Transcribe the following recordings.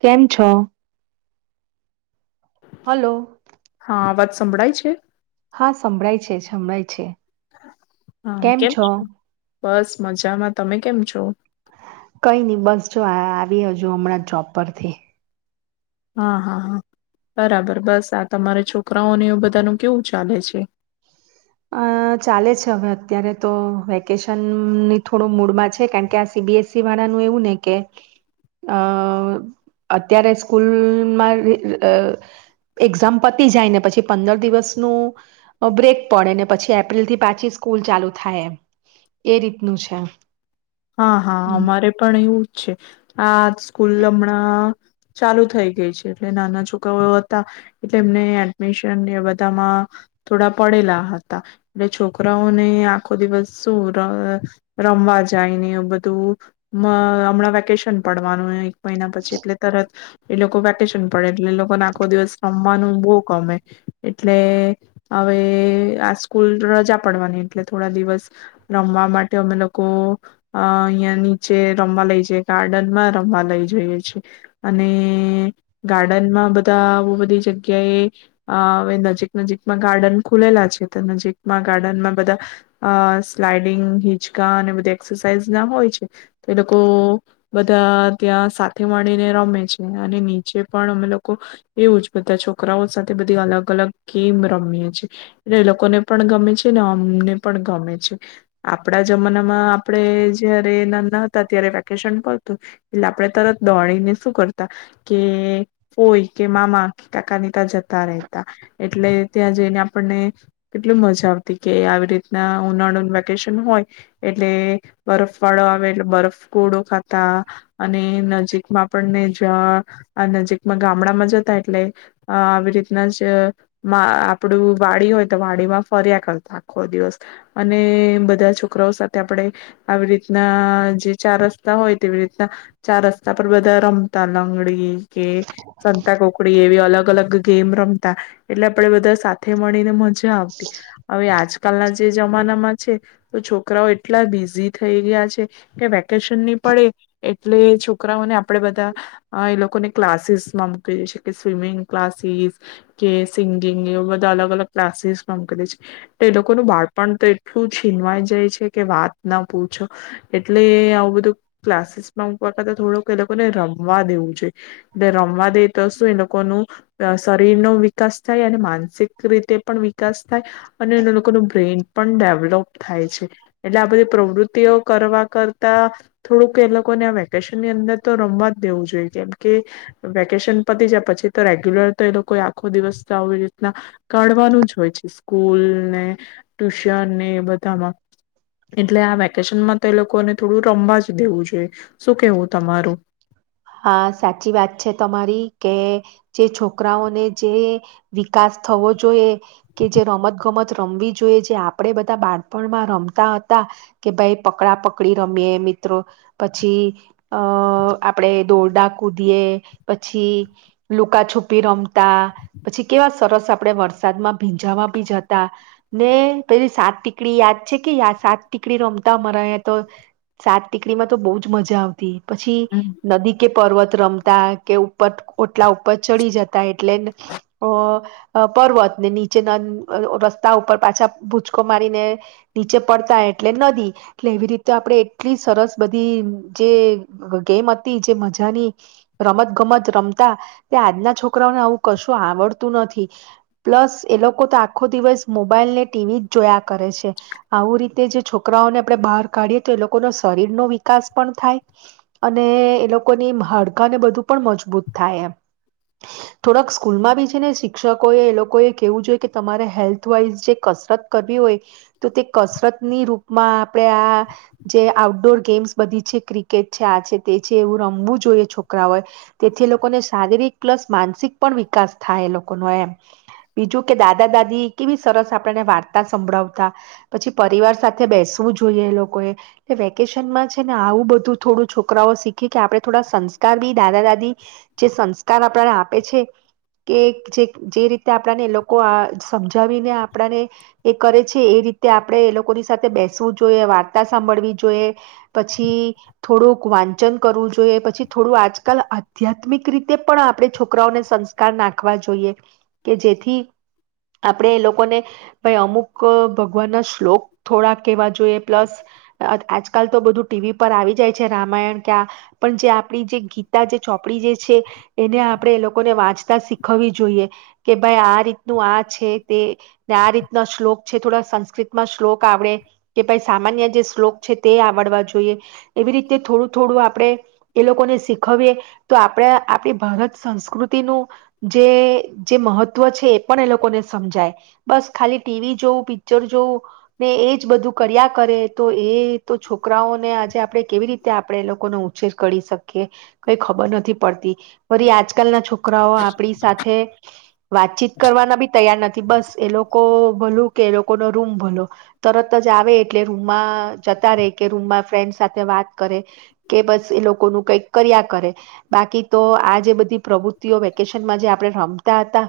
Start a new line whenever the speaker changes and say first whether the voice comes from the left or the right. right: કેમ છો? હલો
left: હા વા સંભળાય છે.
right: હા સંભળાય છે સંભળાય છે.
left: હા કેમ બસ મજામાં, તમે કેમ છો?
right: કઈ નહી બસ જો આવી હજુ હમણાં જોબ પરથી.
left: હા હા હા બરાબર બસ આ તમારે છોકરાઓને એવું બધાનું કેવું ચાલે છે.
right: અ ચાલે છે હવે અત્યારે તો વેકેશનની થોડું મૂડમાં છે કારણ કે આ સી બી એસ ઇ વાળાનું એવું ને કે અ અત્યારે સ્કૂલમાં એક્ઝામ પતી જાય ને પછી પંદર દિવસનું બ્રેક. પડે ને પછી એપ્રિલ થી પાછી સ્કૂલ ચાલુ થાય એ રીતનું છે.
left: હા હા
right: હમ
left: અમારે પણ એવું. છે આ સ્કૂલ હમણાં ચાલુ થઈ ગઈ છે એટલે નાના છોકરાઓ હતા એટલે એમને એડમિશન એ બધામાં થોડા પડેલા હતા એટલે છોકરાઓને આખો દિવસ શું રમવા જાયને બધું હમણાં વેકેશન પડવાનું મહિના પછી એટલે તરત એ લોકો વેકેશન. પણ એટલે લોકોને આખો દિવસ રમવાનું બહુ ગમે એટલે હવે આ સ્કૂલ રજા પડવાની એટલે થોડા દિવસ રમવા માટે અમે લોકો અ અહિયાં નીચે રમવા લઈ જઈએ ગાર્ડનમાં રમવા લઈ જઈએ છે, અને ગાર્ડનમાં બધા બો બધી જગ્યાએ હવે નજીક નજીકમાં ગાર્ડન ખુલેલા છે તો નજીકમાં ગાર્ડનમાં બધા અ સ્લાઈડિંગ, હિચકા અને બધા સાઈઝ ના હોય છે તો એ લોકો બધા ત્યાં સાથે મળીને રમે છે અને નીચે પણ અમે લોકો એવું જ બધા છોકરાઓ સાથે બધી અલગ અલગ ગેમ રમીએ છે, એ એ એ લોકોને પણ ગમે છે ને અમને પણ ગમે છે. આપડા જમાનામાં આપડે જયારે નાના હતા ત્યારે વેકેશન કરતું એટલે આપણે તરત દોડીને શું કરતા કે ફોઈ કે મામા કાકાની તા જતા રહેતા, એટલે ત્યાં જઈને આપણને કેટલી મજા આવતી કે આવી રીતના ઉનાળુનું વેકેશન હોય એટલે બરફ વાળો આવે એટલે બરફ ગોળો ખાતા અને નજીકમાં આપણને જ નજીકમાં ગામડામાં જતા એટલે આવી રીતના જ આપણું વાડી હોય તો, વાડીમાં ફર્યા કરતા આખો દિવસ અને બધા છોકરાઓ સાથે આપણે આવી રીતના જે ચાર રસ્તા હોય તેવી રીતના ચાર રસ્તા પર બધા રમતા લંગડી કે સંતા કોકડી એવી અલગ અલગ ગેમ રમતા એટલે આપણે બધા સાથે મળીને મજા આવતી હવે. આજકાલના જે જમાનામાં છે તો છોકરાઓ એટલા બિઝી થઈ ગયા છે કે વેકેશન ની પડે એટલે છોકરાઓને આપડે બધા એ લોકોને ક્લાસીસ માં મૂકી દે છે કે સ્વિમિંગ ક્લાસીસ, કે સિંગિંગ એવ બધા અલગ અલગ ક્લાસીસમાં મૂકી દે છે તો એ લોકોનું બાળપણ તો એટલું છીનવાય જાય છે કે વાત ના પૂછો એટલે આવું બધું ક્લાસીસમાંતા થોડુંક એ લોકોને રમવા દેવું જોઈએ એટલે રમવા દે તો શું એ લોકોનું શરીર નો વિકાસ થાય અને માનસિક રીતે પણ વિકાસ થાય અને એ લોકો ન બ્રેઇન પણ ડેવલોપ થાય છે, એટલે આ બધી પ્રવૃતિ કરવા કરતા થોડુંક એ લોકોને આ વેકેશન ની અંદર તો રમવા જ દેવું જોઈએ કેમ કે વેકેશન પતી જાય પછી તો રેગ્યુલર તો એ લોકો આખો દિવસ તો આવી રીતના કાઢવાનું જ હોય છે સ્કૂલને ટુશનને એ બધામાં એટલે આ કેશનમાં તો લોકોને થોડું રમવા જ દેવું જોઈએ શું કેવું તમારું?
right: હા સાચી વાત છે તમારી કે જે છોકરાઓને જે વિકાસ થવો જોઈએ. કે જે રમત ગમત. રમવી જોઈએ જે આપણે બધા બાળપણમાં રમતા હતા કે ભાઈ પકડા પકડી રમીએ મિત્રો પછી અ આપણે દોરડા કૂદીએ પછી, લુકા છુપી રમતા પછી કેવા સરસ આપડે વરસાદમાં ભીંજાવા બી જતા ને પેલી સાત ટીકડી યાદ છે કે સાત ટીકડી રમતા મરા તો સાત ટીકડીમાં તો બહઉ મજા આવતી. પછી.
left: હમ
right: નદી કે પર્વત રમતા, કે ઉપર ઓટલા ઉપર ચડી જતા એટલે અ પર્વત ને નીચેના રસ્તા ઉપર પાછા ભૂચકો મારીને નીચે પડતા એટલે નદી એટલે એવી રીતે આપણે એટલી સરસ બધી જે ગેમ મજાની રમત ગમત રમતા તે આજના છોકરાઓને આવું કશું આવડતું નથી, પ્લસ એ લોકો તો આખો દિવસ મોબાઈલ ને ટીવી જ જોયા કરે છે, આવું રીતે જે છોકરાઓને આપણે બહાર કાઢીએ તો એ લોકોનો શરીર નો વિકાસ પણ થાય અને એ લોકોની હડકાને બધું પણ મજબૂત થાય એમ. થોડાક સ્કૂલમાં બી છે ને શિક્ષકો એ એ લોકોએ કેવું જોઈએ કે તમારે હેલ્થ વાઈઝ જે કસરત કરવી હોય તો તે કસરતની રૂપમાં આપણેે આ જે આઉટડોર ગેમ્સ બધી છે ક્રિકેટ છે આ છે તે એ રમુંવુ જોઈએ છોકરાઓ તેથી એ લોકોને શારીરિક પ્લસ માનસિક પણ વિકાસ થાય એ લોકો ન એમ. બીજું કે દાદા દાદી કેવી સરસ આપને વાર્તા સંભળાવતા પછી, પરિવાર સાથે બેસવું જોઈએ એ લોકોએ વેકેશનમાં છે ને આવું બધું થોડું છોકરાઓ શીખ કે આપણે થોડા સંસ્કાર બી દાદા દાદી જે સંસ્કાર આપણને આપે છે કે જે જે રીતે આપણને એ લોકો સમજાવીને આપણને એ કરે છે એ રીતે આપણે એ લોકોની સાથે બેસવું જોઈએ, વાર્તા સાંભળવી જોઈએ પછી થોડુંક વાં વાચન કરવું જોઈએ પછી, થોડું આજકાલ આધ્યાત્મિક રીતે પણ આપણે છોકરાઓને સંસ્કાર નાખવા જોઈએ, કે જેથી આપણેે એ લોકોને ભાઈ અમુક ભગવાન ના શ્લોક થોડા કેહેવા જોઈએ પ્લસ આજકાલ તો બધું ટીવી પર આવી જાય છે રામાયણ તા પણ જે આપણી જે ગીતા જે ચોપડી જે છે, એને આપણે એ લોકોને વાંચતા શીખવવી જોઈએ કે ભાઈ આ રીતનું આ છે તેને આ રીતના શ્લોક છે થોડા સંસ્કૃતમાં શ્લોક આવડે કે ભાઈ સામાન્ય જે શ્લોક છે, તે આવડવા જોઈએ એવી રીતે થોડુંક થોડું આપણેે એ લોકોને શીખવીએ તો આપણે આપણી ભારત સંસ્કૃતિનું જે મહત્ત્વ છે એ પણ એ લોકોને સમજાય, બસ ખાલી ટીવી જોવું પિક્ચર જોવું ને એ જ બધું કર્યા કરે તો એ તો છોકરાઓને આજે આપણે કેવી રીતે આપ આપણે એ લોકો ન ઉછેર કરી શકીએ કઈ ખબર નથી પડતી આજ કલ ના છોકરાઓ આપણી સાથે વાતચીત કરવાના બી તૈયાર નથી બસ એ લોકો ભલું કે એ લોકો નો રૂમ ભલો, તરત જ આવે એટલે રૂમમાં જતા રહેે કે રૂમમાં ફ્રેન્ડ સાથે વાત કરે. કે બસ એ લોકોનું કંઈક કર્યા કરે બાકી તો આ જે બધી પ્રવૃતિઓ વેકેશનમાં જે આપણે રમતા હતા,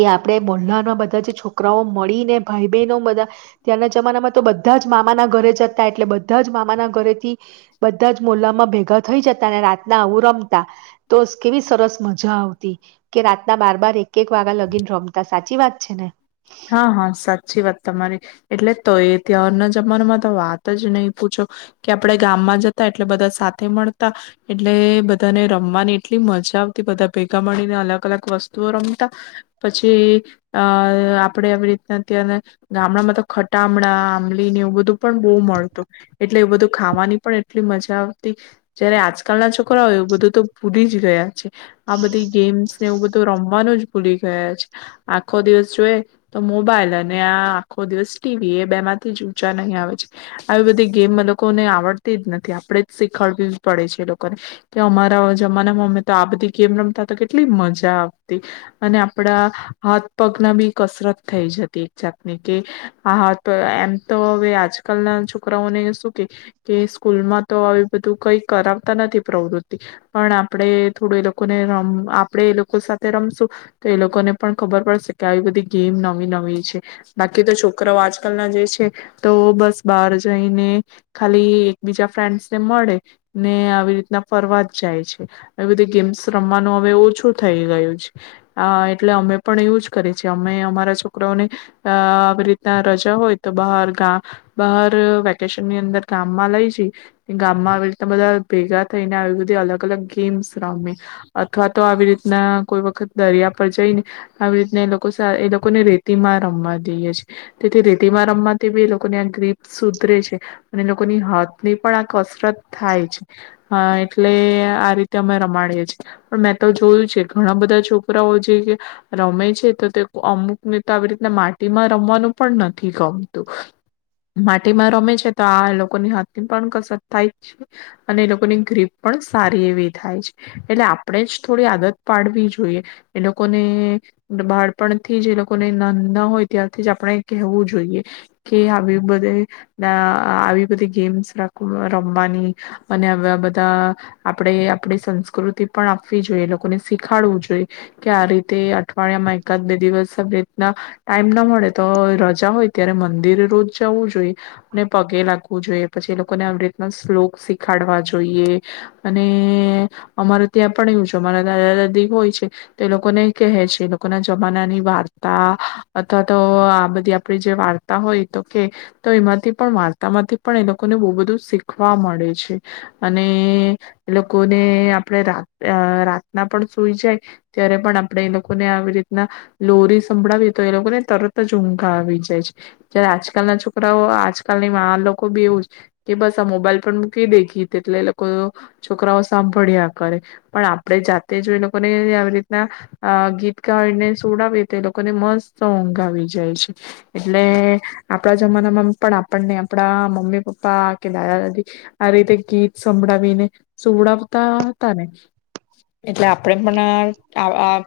right: એ આપણેે મોલ્લાના બધા જે છોકરાઓ મળી ને ભાઈ બહેનો બધા ત્યાંના જમાનામાં તો બધા જ મામાના ઘરે જતા એટલે બધા જ મામાના ઘરેથી. બધા જ મોલામાં ભેગા થઈ જતા અને રાતના આવું રમતા તો કેવી સરસ મજા આવતી કે રાતના બાર બાર એક એક વાગ્યા લગીને રમતા સાચી વાત છે ને.
left: હા હા સાચી વાત, તમારી એટલે તો એ ત્યાારના જમાનામાં તો વાત જ નહી પૂછો કે આપણે ગામમાં જતા એટલે બધા સાથે મળતા, એટલે બધાને રમવાની એટલી મજા આવતી બધા ભેગા મળીને અલગ અલગ વસ્તુઓ રમતા પછી અ આપડે આવી રીતના ત્યાં ગામડામાં તો ખટામણા આંબલી ને એવું બધું પણ બહુ મળતું, એટલે એ બધું ખાવાની પણ એટલી મજા આવતી જયારે આજકાલના છોકરાઓય એવું બધું તો ભૂલી જ ગયા છે, આ બધી ગેમ્સ ને એવું બધું રમવાનું જ ભૂલી ગયા છે આખો દિવસ જોએ તો મોબાઈલ અને આ આખો દિવસ ટીવી એ બે માંથી જ ઊંચા નહી આવે છે, આવી બધી ગેમ લોકોને આવડતી જ નથી આપણેે જ શીખડવી જ પડે છે એ લોકોને કે અમારા જમાનામાં અમે તો આ બધી ગેમ રમતા તો કેટલી મજા આવતી, અને આપડા હાથ પગના બી કસરત થઈ જતી એક જાતની કે હા તો એમ તો હવે આજકાલના છોકરાઓને શું કે, કે સ્કૂલમાં તો આવી બધું કઈ કરાવતા નથી પ્રવૃતિ પણ આપણે થોડું એ લોકોને રમ આપણે એ લોકો સાથે રમશું તો એ લોકોને પણ ખબર પડશે કે આવી બધી ગેમ હોય છે બાકી તો છોકરો આજકાલ ના જે છે તો બસ બહાર જઈને ખાલી એક બીજા ફ્રેન્ડસને મળે, ને આવી રીતના ફરવા જ જાય છે એ બધી ગેમ્સ રમવાનું હવે ઓછું થઈ ગયું છે, અ એટલે અમે પણ એવું જ કરીએ છે અમે અમારા છોક રાઓને અ આવી રીતના રજા હોય તો બહાર ગામ બહાર વેકેશનની અંદર ગામમાં લઈ જઈ, ગામમાં આવી રીતના બધા ભેગા થઈને આવી બધી અલગ અલગ ગેમ્સ રમે, અથવા તો આવી રીતના કોઈ વખત દરિયા પર જઈને આવી રીતના એ લોકો એ લોકોને રે તીમાં રમવા દઈએ છીએ. તેથી રેતિમાં રમવા તેવી એ લોકોની આ ગ્રીપ સુધરે છે, અને લોકોની હાથ ની પણ આ કસ સરત થાય છે. હા એટલે આ રીતે અમે રમાડીએ છીએ, પણ મેં તો જોયું છે ઘણા બધા છોકરાઓ જે રમે છે તો તે અમુ નીત આવી રીતના માટીમાં રમવાનું પણ નથી ગમતું, માટીમાં રમે છે તો આ એ લોકોની હાથ ની પણ કસરત થાય છે અને એ લોકોની ગ્રીપ પણ સારી એવી થાય છે, એટલે આપણે જ થોડી આદત પાડવી જોઈએ એ લોકોને બાળપણથી જે લો કો ના હોય ત્યારથી જ આપણે કહેવું જોઈએ, કે આવી બધે આવી આ બધી ગેમ્સ રમવાની અનેવા બધા આપણે આપણી સંસ્કૃતિ પણ આપવી જોઈએ, લોકોને શીખાડવું જોઈએ કે આ રીતે અઠવાડિયામાં એકાદ બે દિવસ બે ના ટાઈમ ના મળે તો રજા હોય ત્યારે મંદિર રોજ જવું જોઈએ, અને પગે લાગવું જોઈએ પછી એ લોકોને આવી રીતના શ્લોક શીખાડવા જોઈએ. અને અમારે ત્યાં પણ એવું છે, અમારા દાદા દાદી હોય છે તો એ લોકોને કહે છે, લોકોના જમાના ની વાત તા અથવા તો આ બધી આપડી જે વાર્તા હોય તો કે તો એમાંથી પણ વાર્તા માંથી પણ એ લોકોને બહુ બધું શીખવા મળે છે, અને એ લોકોને આપણે. રાતે રાતના પણ સુઈ જાય ત્યારે પણ આપણે એ લોકોને આવી રીતના લોરી સંભળાવીએ તો એ લોકોને તરત જ ઊમઘ આવી જાય છે, જયારે આજકાલ ના છોકરાઓ આજકાલની મા લોકો બી એવું કે બસ આ મોબાઈલ પર મૂકી દે ગીત એટલે એ લોકો છોકરાઓ સાંભળ્યા કરે, પણ આપણેે જાતે જો એ લોકોને આવી રીતના ગીત ગાવીને સુડાવીએ તે લોકોને મસ્ત ઊંઘ આવી જાય છે, એટલે આપણા જમાનામાં પણ આપણને આપણા મમ્મી પપ્પા કે દાદા દાદી આ રીતે ગીત સંભળાવીને સુવડાવતા હતા ને, એટલે આપણે પણ આપણે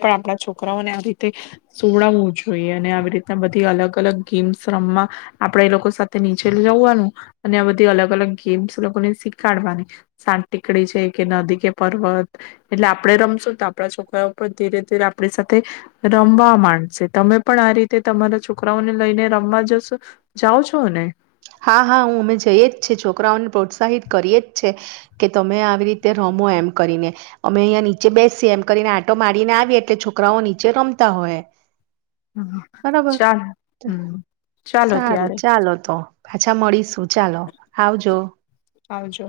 left: પણ આપણા છોકરાઓને સુવડાવવું જોઈએ, અને આવી રીતના બધી અલગ અલગ ગેમ્સ રમવા આપણેે એ લોકો સાથે નીચે જવાનું, અને આ બધી અલગ અલગ ગેમ્સ લોકોને શીખાડવાની સાત ટીકડી છે કે નદી કે પર્વત એટલે આપણે રમશું તો આપડા છોકરાઓ પણ ધીરે ધીરે આપણી સાથે રમવા માંડશે, તમે પણ આ રીતે તમારા છોકરાઓને લઈને રમવા જશો, જાઓ છો ને?
right: હા, હા, હું અમે જઈએ જ છે, છોકરાઓને પ્રોત્સાહિત કરીએ જ છે કે તમે આવી રીતે તે રમો એમ કરીને, અમે અહીંયા નીચે બેસીએ એમ કરીને આંટો મારીને આવીએ એટલે છોકરાઓ નીચે રમતા હોય
left: હા
right: બરાબર,
left: ચાલ હમ ચાલો
right: સારું,
left: ત્યારે
right: ચાલો તો મળીશું, ચાલો આવજો
left: આવાજો